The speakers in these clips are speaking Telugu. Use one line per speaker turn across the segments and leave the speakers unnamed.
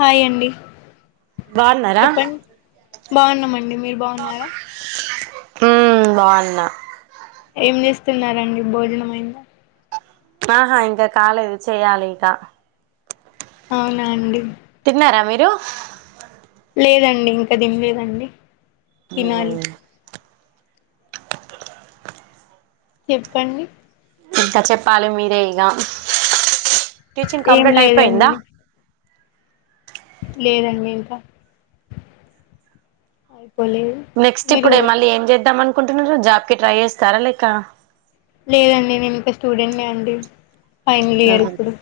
హాయ్ అండి
బాగున్నారా
చెప్పండి బాగున్నామండి మీరు బాగున్నారా
ఉం బాగున్నా
ఏం చేస్తున్నారండి భోజనమైంద
ఆహా ఇంకా కాలేదు చేయాలి ఇకా
అవునాండి
తిన్నారా మీరు
లేదండి ఇంకా దింలేదండి
ఉమ్
చెప్పండి
ఇంకా చెప్పాలి మీరే ఇగ టీచింగ్
ఏం
కంప్లీట్ అయిపోయిందా
లేదండి లేదండి ఇంకా అయి
నెక్స్ట్ ఇప్పుడే మళ్ళీ ఏం చేద్దామ నుకుంటున్నారు జాబ్కి ట్రై చేస్తారా లేక
లేదండి నేను ఇంకా స్టూడెంట్నే అండి ఫైనల్ ఇయర్
ఉహు
ఇప్పుడు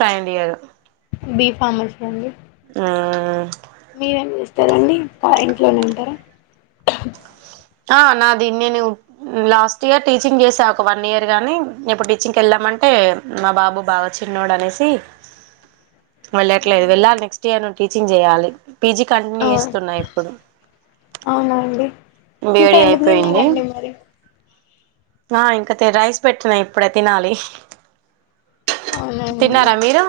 ఫైన్లీయారు
బి ఫామసీ అండి
ఆ
మీరేం చేస్తారండి థాంక్ యూ అని అంటరా
ఆ నాదీ నేను లాస్ట్ ఇయర్ టీచింగ్ చేసా ఒక వన్ ఇయర్ గాని ఇప్పుడిచింగ్ కెళ్ళామంటే మా బాబు బాగా చ్చిన్నోడు అనేసి వెళ్ళట్లేదు
అవునా
వెళ్ళాలి నెక్స్ట్ ఇయర్ నుండి టీచింగ్ చేయ్యాలి పీజీ కంటిన్యూ చేస్తున్నా ఇప్పుడు
అవునా అండి ఇంకా
బీఈడీ
ఎందుకు
అయిపోయింది
తిన్లేదండి మరి
ఆ ఇంకా తే రైస్ పెట్టినా ఇప్పుడే తినాలి
అవునండి
తిన్నారా మీరు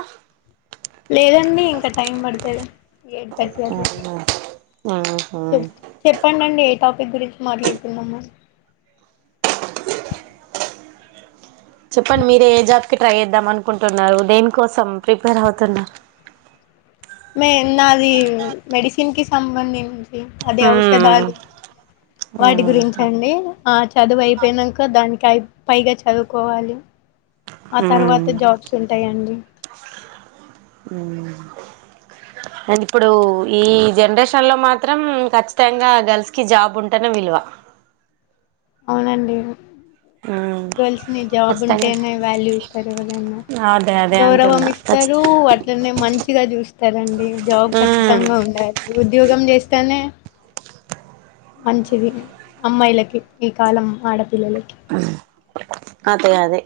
లేదండి ఇంకా టైం పడుతది ఎయిట్ థర్టీ అట్ల
ఆహా
చె చెప్పడిండి ఎ టాపిక్ గురించి మాట్లాడుకుందామా
చెప్పండి మీరే ఏ జాబ్కిి ట్రై చేద్దాం అనుకుంటున్నారు దేని కోసం ప్రిపేర్ అవుతున్నారు
మే నాది మెడిసిన్ కి సంబంధిం అదే ఔషధాలు వాటి గురించి అండి ఆ చదువు అయిపోయినంక దాని పై పైగా చదువుకోవాలి ఆ తర్వాత జాబ్స్ ఉంటాయండి
అది ఇప్పుడు ఈ జనరేషన్ లో మాత్రం ఖచ్చితంగా గర్ల్స్ కి జాబ్ ఉంటేనే విలువ
అవునండి గర్ల్స్ ని జాబ్
ఖచ్చితంగా
ఉంటేనే వాల్యూ ఇస్తారు ఎవరైనా
అదే అదే
గౌరవం
అంటున్నా ఖచ్చి
ఇస్తారు ఆట్లనే మంచిగా చూస్తారండి జాబ్
మ్మ్
ఖచ్చితంగా ఉండాలి ఉద్యోగం చేస్త తెనే మంచిది అమ్మాయిలకి ఈ కాలం ఆడపు పిల్లలకి
అదే అది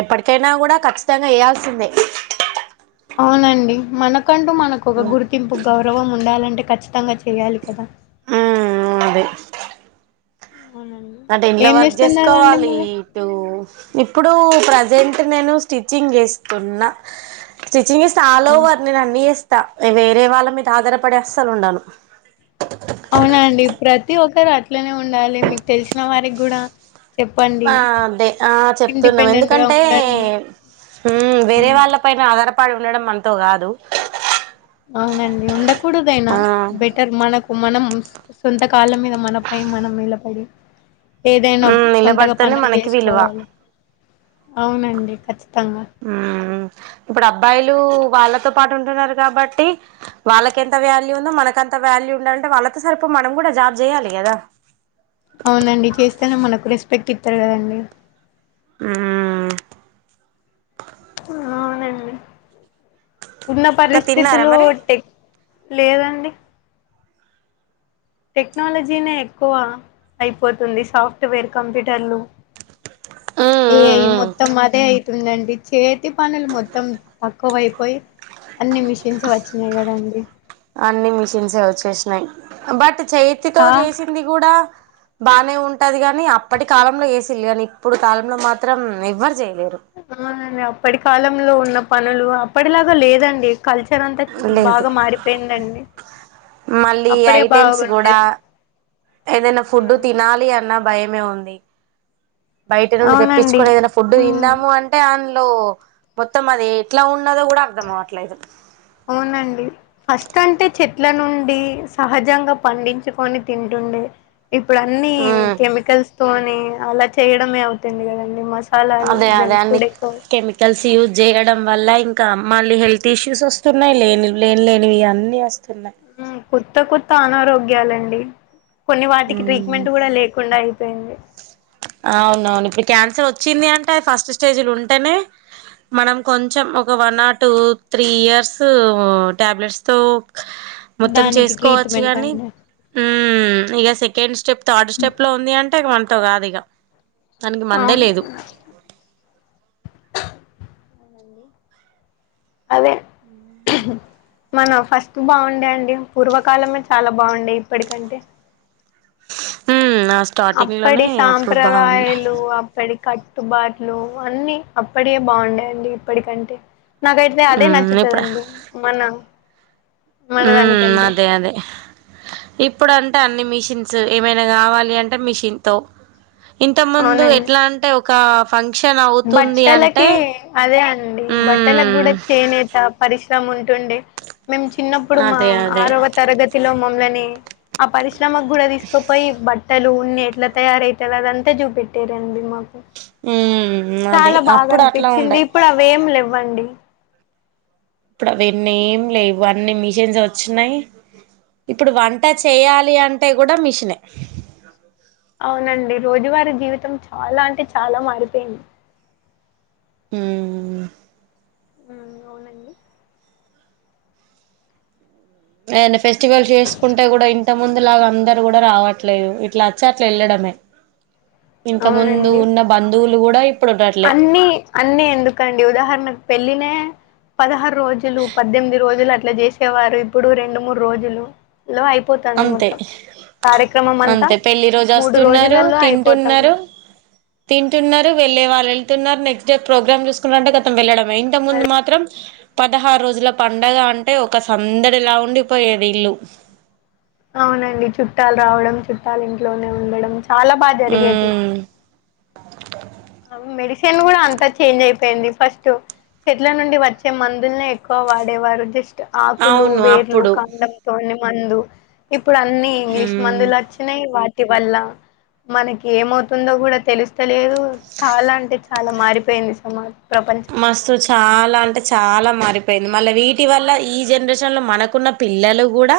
ఎప్పటికైనా కూడా కఖచ్చితంగా చేయాల్సిందే
అవునండి మనకు అంటూ మనకు ఒక గుర్తింపు గౌరవం ఉండాలంటే ఖచ్చితంగా చేయాలి కదా అవునండి
అటు ఇంట్లో
ఏం
వర్క్
చేస్తున్నారండి
చేసుకోవాలి
మరి
ఇటు ఇప్పుడు ప్ర సెంట్ నేను స్టిచింగ్ చేస్తున్నా ఆల్
ఆ!
ఓవర్ నేను అన్ని చేస్తా వేరే వాళ్ళ మీద ఆధారపడే అస్సలు ఉండను
అవునండి ప్రతి ఒక్క సారు అట్లానే ఉండాలి మీకు తెలిసిన వారికి కూడా చెప్పండి
ఆ అదే ఆ చెప్తున్నాం
ఇండిపెండెంట్ గా
ఎందుకంటే
ఉండండి
వేరే
హ్మ్.
వాళ్ళ పైన ఆధారప పడి ఉండడం మనతో కాదు
అవునండి ఉండకూడదైనా
ఆ
బెటర్ మనకు మనం సొంత కాళ్ళ మీద మనపై మనం నిలబడి ఏదైనా
మ్మ్
సొంతగా
నిలబడితేనే
పనులు
మనకి విలువ
చేసుకోవాలి అవునండి ఖచ్చితంగా
హమ్ ఇప్పుడు అబ్బాయిలు ళు వాళ్ళతో పాటు ఉంటున్నారు కాబట్టి వాళ్ళకి ఎంత వాల్యూ ఉందో మనకంత వాల్యూ ఉండాలి అంటే వాళ్ళతో సరిపోయి మనం కూడా జాబ్ చేయాలి కదా
అవునండి చేస్తేనే మనకు రెస్పెక్ట్ ఇస్తారు కదండి
హమ్
ఆ అవునండి ఉన్న
ఇంకా తిన్నారా
పరిస్థితులు
మరి
టే లేదండి టెక్నాలజీనే ఎక్కువ అయిపోతుంది సాఫ్ట్వేర్ కంప్యూటర్లు ఏ ఐ మొత్తం అదే అవుతుందండి చేతి పనులు మొత్తం తక్కువైపోయి అన్ని మిషిన్స్ వచ్చినాయి కదండి
అన్ని మిషన్స్ ఏ వచ్చేసినాయి బట్ చేతితో
చా
చేసింది కూడా బానే ఉంటాది కాని అప్పటి కాలంలో ఏ సి లేవు ఇప్పుడు కాలంలో మాత్రం ఎవ్వరు చేయ
అవున అప్పటి కాలంలో ఉన్న పనులు అప్పటిలాగా లేదండి కల్
లేదు మళ్ళీ
అప్పుడే
ఐటెమ్స్
బాగుండే
కూడా ఏదైనా ఫుడ్
అవునండి
తినాలి అన్న భయమే ఉంది [unintelligible] బయట నుండి
అవునండి
తెప్పించుకొని ఏదైనా ఫుడ్ తిందాము అంటే లో మొత్తం అది ఎట్లా ఉ
అవునండి ఫస్ట్ అంటే చె ట్ల నుండి సహజంగా పండించుకొని తింటుండే ఇప్పుడు అన్ని
ఉమ్
కెమికల్స్ పోని అలా చేయడమే అవుతుంది కదండి మస్
అదే అదే అన్ని కెమికల్స్ యూజ చేయడం వల్ల ఇంకా మళ్ళీ హెల్త్ ఇష్యూస్ వస్తున్నాయి లేని లేని లేనివి అన్నీ వ
కొత్త కొత్త అనారోగ్య గాలండి కొన్ని వాటికి ట్రీట్మెంట్ కూడా లేకుండా అయిపోయింది
వ చిింది అంటే ఫస్ట్ స్టేజ్లో ఉంటేనే మనం కొంచెం ఒక one or two three years tablets తో మొత్తం
దానికి
చేసుకోవచ్చు
ట్రీట్మెంట్
గానీ
అండి
హమ్ ఇక సెకండ్ స్టెప్ థర్డ్ స్టెప్ లో ఉంది అంటే రాదు ఇగ దానికి మందే
అవును
లేదు.
అదే మనం ఫస్ట్ బాగుండే అండి పూర్వకాలమే చాలా బాగుండే ఇప్పటికంటే
ఉమ్ ఆ స్టార్టింగ్
అప్పటి
లోనే అప్పుడు బాగుండే
సాంప్రదాయలు అప కట్టుబాట్లు అన్ని అప్పడే బాగుండేయండి ఇప్పటికంటే నాకైతే అదే
ఉమ్ ఇప్పుడ
నచ్చుతదండి మన మన
ఉమ్
దానికంటే
అదే అదే ఇప్పుడు అం అంటే అన్ని మిషన్స్ ఏమైనా కావాలి అంటే మిషన్ తో ఇంత ముందు
అవునండి
ఎట్లా అంటే ఒక ఫంక్షన్ అవుతుంది అంటే
బట్టలకి అదే అండి బట్టలకి
మ్మ్
కూడా చేనేత ప సము ఉండే మేము చిన్నప్పుడు మా
అదే అదే
ఆరవ తరగతిలో మా అపరిష్ ఈమె కి కూడా తీసుకపోయి తలు ఉన్ని ఎట్ల తయారవుతుంది అదంతా చూపెట్టారండి.
ఉమ్
చాల బాగ అనిపిచ్చింది. ఇప్పుడు అవి ఏం లేవు అండి
ఇప్పుడు అవన్నీ ఏం లేవు అన్ని మిషన్స్ వచ్చినయి ఇప్పుడు వంట చేయాలి అంటే కూడా మిషనె
అవునండి రోజువారి జీవితం చాలా అంటే చాలా మారిపోయింది.
ఉమ్.
హ్మ్ అవునండి
మైన్ ఫెస్టివల్ చేసుకుంటే కూడ ఇం ఇంత ముందు లాగ అందరు కూడా రావట్లేదు. ఇట్ల వచ్చి అట్ల వెళ్ళడమే. ఇంత ముందు ఉన్న బందువు లు కూడ
అన్నీ అన్ని ఎందుకండి ఉదాహరణకు పెళ్ళినే పదహారు రోజులు పద్దెమిది రోజులు అట్ల చేసేవారు ఇప్పుడు రెండు మూడు రోజులు లో అయిపోతాంది
అంతే
మొత్తం కార్యక్రమం అంతా
అంతే పెళ్లి రోజు
మూడు
వస్తున్నారు
రోజులల్లో అయిపోతుంది.
తింటున్నరు వెళ్లే వాళ్ళు వెళ్తున్నారు నెక్స్ట్ డే ప్రోగ్రామ్ చూసుకుంటె కతం వెళ్లడం మై ఇంత ముందు మాత్రం పదహారు రోజుల పండగ అంటే ఒక సందడిలా ఉండిపోయేది ఇల్లు
అవునండి చుట్టాల్ రావడం చుట్టాలు ఇంట్లోనే ఉండడం చాల బాగ జరిగేది
ఉమ్
మెడి సెన్ కూడ అంతాచేంజ్ అయిపోయింది ఫస్ట్ చెట్ల నుండి వచ్చే మందుల్నే ఎక్కువ వాడేవారు జస్ట్ ఆకులు
అవును
వేర్లు
అప్పుడు
కాండంతో మందు ఇప్ ఇప్పుడన్ని ఇంగ్లీష్
ఉమ్
మందులు వచ్చినయి ఇంటి వల్ల మనకి ఏమవుతుందో కూడా తెలుస్తలేదు చాల అంటే చాల మారిపోయింది సమాజం
మస్తు చాల అంటే చాల మారి అయిపోయింది మళ్ళ వీటి వల్ల ఈ జెనరేషన్ లో మనకున్న పిల్లలు కూడా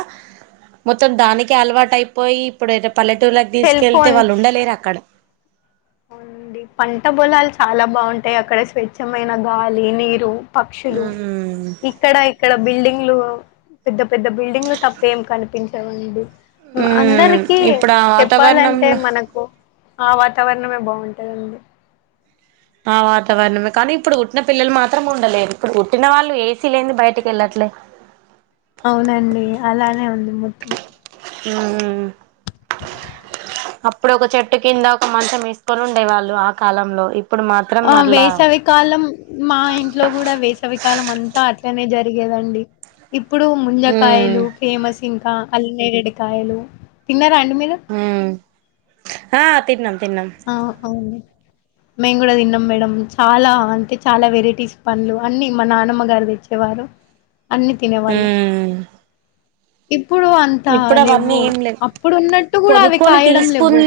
మొత్తం దాని కె అలవాటు అయిపోయి ఇప్పుడు పల్లెటూళ్రుళకి
సెల్
తీసుకెళ్తే వాళ్ళు ఉండలేరు అక్కడ
అవునండి పంట పోలాలు చాల బాగుంటాయి అక్కడ స్వచ్ఛమైన గాలి నీరు పక్షులు
ఉమ్
ఇక్కడ ఇక్కడ బిల్డింగ్ ల్లు పెద్ద పెద్ద బిల్డింగ్లు తప్ప ఏం కనిపించ సేవన్టు
ఉమ్
అందరికి
ఇప్పుడు ఆ
చెప్పాలంటే
వాతావరణంలో
మనకు ఆ వాతావరణం. బాగుంటుందండి.
ఆ వాతావరణమే కానీ ఇప్పుడు పుట్టిన పిల్లలు మాత్రం ఉండలేరు. ఇప్పుడు పుట్టిన వాళ్ళు ఏ.
అవునండి అలానే ఉంది ము. [inaudible]
హ్మ్! హు హూ! అప్పుడు ఒక చెట్టు కింద ఒక మంచం వేసుకొని ఉండే వాళ్ళు ఆ కాలంలో. ఇప్
ఆ వేసవికాలం మా ఇంట్లో కూడా వేసవికాలం అంతా అట్లనే జరిగింది. ఏదండి? ఇప్పుడు
ఉమ్
ముంజకాయలు ఫేమస్ ఈ అల్నేరెడి కాయలు తిన్నారండి?
హ్మ్! ఆ తిన్నాం. తిన్నాం
ఆ అవును. మేము కూడా తిన్నాం మేడం చాలా అంటే చాలా వెరైటీస్ పండ్లు అన్నీ, మా నానమ్మ గారు తెచ్చేవారు. అన్నీ తినేవాళ్ళు.
ఉమ్
ఇప్! అప్పుడు అంత
ఇప్పుడు అవన్నీ
లేవు,
ఏం లేవు
అప్పుడు ఉన్నట్టు కూడా అవి
కొనుక్కొని
కాయడం లేవు.
తీసుకున్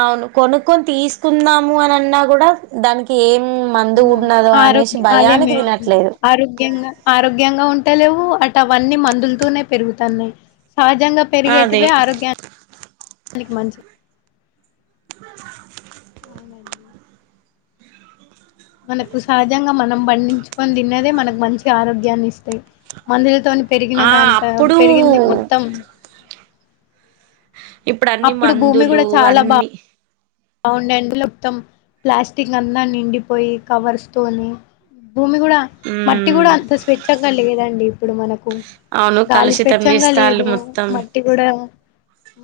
అవును కొనుక్కొని తీసుకుందాము అని అన్నా కూడా దానికి ఏం? మందు ఉన్నదో అనేసి
ఆరోగ్య అదే మే
భయానికి తినట్లేదు
ఆరోగ్యంగా ఆరోగ్యంగా ఉంటు. అట్టలేవు అటు అవన్నీ మందులు తూనే పెరుగుతాన్నాయి. సహజంగా
అదే
పెరిగేటివే ఆరోగ్యాన్ని. నీకు మంచి.
[inaudible]
[inaudible] మనకు సహజంగా మనం పండించుకొని తిన్నేదే, మనకు మంచి ఆరోగ్యాన్ని ఇస్తాయి. మందులతోని పెరిగిన
ఆ
దాని
అప్పుడు
పెరిగింది మొత్తం.
ఇప్పుడు అన్నీ మందులు అన్నీ.
నేటి లో మొత్తం ప్లాస్టిక్ అంత నిండిపోయి కవర్స్ తోని భూమి కూడా మట్టి
ఉమ్
కూడా అంత స్వేచ్ఛ కలిగేదండి. ఇప్పుడు మనకు
అవును
గాలి
కలుషితం
స్వచ్ఛంగా
చేస్తాళ్ళు
లేదు
మొత్తం
మట్టి కూడా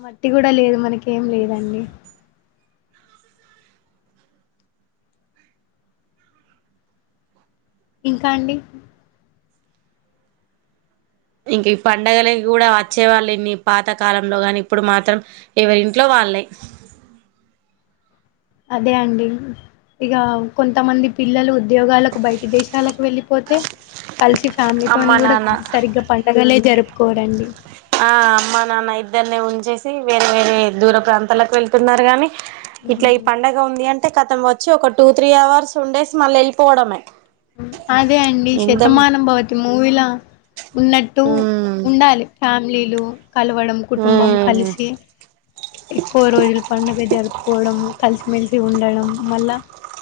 మట్టి కూడా లేదు మనక ఏం లేదండి. ఇంకా అండి?
ఇంకా ఈ పండగలకి కూడా వచ్చే వాళ్ళు ఇన్ని పాతకాలంలో గాని ఇప్పుడు మాత్రం ఎవరి ఇంట్లో వాల్లే.
అదే అండి ఇక కొంతమంది పిల్లలు ఉద్యోగాలకు బయట దేశాలకు వెళ్ళిపోతే. కలిసి
అమ్మ
ఫ్యామిలీతోని కూడా
నాన్న
సరిగ్గా పండగలే జరుపు.
ఆ అమ్మ నాన్న ఇద్దన్నే ఉంచి చ్చేసి వేరే వేరే దూర ప్రాంతాలకు వెళ్తున్నారు గాని ఇట్లా ఈ పంండగ ఉంది అంటే కతం వచ్చు ఒక టూ త్రీ అవర్స్ ఉండే స్ మల్ళ వెళ్ళిపోవడమే
అదే అండి
ఇందం
శతమానం భవతి మూవీలా ఉన్నట్టు
ఉమ్
ఉండాలి ఫ్యామిలీలు కలవడం కుటుంబం
ఉమ్
కలిసి ఎక్కువ రోజులు పండుగ జరుపుంది పోవడం కలిసిమెెలిసి ఉండడం మళ్ళా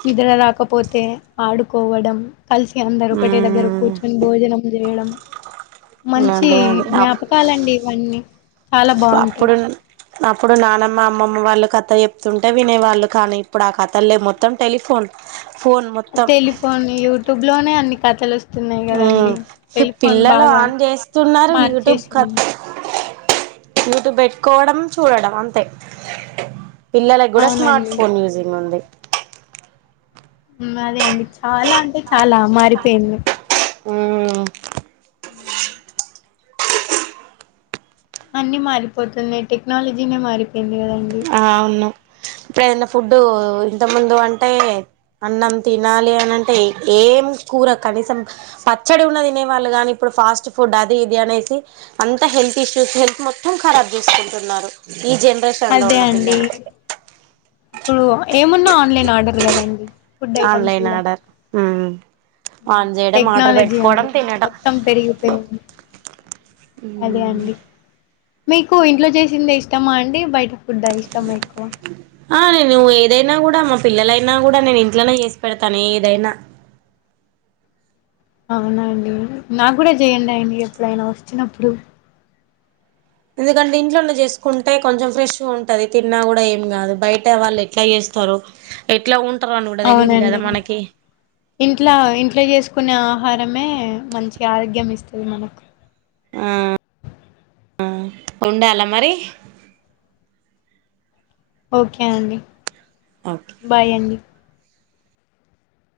నిద్ర రాకపోతే ఆడుకోవడం కలిసి అందరు ఒకట దగ్గర
ఉమ్
కూర్చు అని భోజనం చేయడం మంచి
అదే అదే అప్
జ్ఞాపకాలండి ఇవన్నీ చాలా బాగుంటాయి
అప్పుడు అప్పుడు నానమ్మ అమ్మమ్మ వాళ్ళు కథ చెప్తుంటే వినేవాళ్ళు కానీ ఇప్పుడు ఆ కథ లే మొత్తం టెలిఫోన్ ఫోన్ మొత్తం
టలిపోోన్ యూట్యూబ్ లోనే అన్ని కథలు వస్తయి
ఆ పిల్లలు
బాగా
ఆన్ చేస్తున్నారు యూట్యూబ్ క
మార్చేసింది
యూట్యూబ్ పెట్టుకోవడం చూడడం అంతే పిల్లలకి కూడా స్మార్ట్
అవునండి
ఫోన్ యూజింగ్ ఉంది
హ్మ్మ్ అదే అండి చాలా అంటే చాలా మారిపోయింది
ఉ
అన్నిీ మారిపోతున్నాయి టెక్నాలజీనే మారిపోయింది కదండి
ఆ అవును ఇప్పుడ ఏదైనా ఫుడ్డు ఇంత ఇంత ముందు అంటే అన్నం తినాలి అని అంటే ఏం కూర కనీసం పచ్చడి ఉన్న తినే వాళ్ళు కాని ఇప్పుడు ఫాస్ట్ ఫుడ్ అది ఇది అనేసి అంత హెల్త్ ఇష్యూస్ హెల్త్ మొత్తం ఖరాబ్ చూసుకుంటున్నారు ఈ జనరేషన్లో
అదే
ఉండ
అండి ఇప్పుడు ఏమున్నా ఆన్లైన్ ఆర్డర్ కదండి ఫుడ్ ఐటమ్స్
ఆన్లైన్
కూడా
ఆర్డర్ హ్మ్మ్ ఆన్ చేయడం ఆర్డర్
టెక్నాలజీ
పెట్టుకోవడం
అండి
తినడం
మొత్తం పెరిగిపోయింది అదే అండి మీకు ఇంట్లో చేసింది ఇష్టమా అండి బయట ఫుడ్ద్ద ఇష్టంమకో
ఆ నేను ఏదైనా కూడా మా పిల్లలైనా కూడా నేను ఇంట్లోనే చేసి పెడతాను ఏదైనా
అవునాండి నా కూడా చేయండి అడి ఎప్పుడైనా వచ్చినప్పుడు
ఎందుకంటే ఇంట్లోన్న చేసుకుంటే కొంచెం ఫ్రెష్ గా ఉంటది తిన్నా కూడా ఏం కాదు బయట వాళ్ళు ఎట్లా చేస్తారు ఎట్లా ఉంట
అవునండి ఇంట్లా ఇంట్లో చేసుకునే ఆహారమే మంచి ఆరోగ్యం ఇస్తుంది మనకు
ఆ ఉండాల మరి
ఓకే అండి
ఓకే
బాయ్ అండి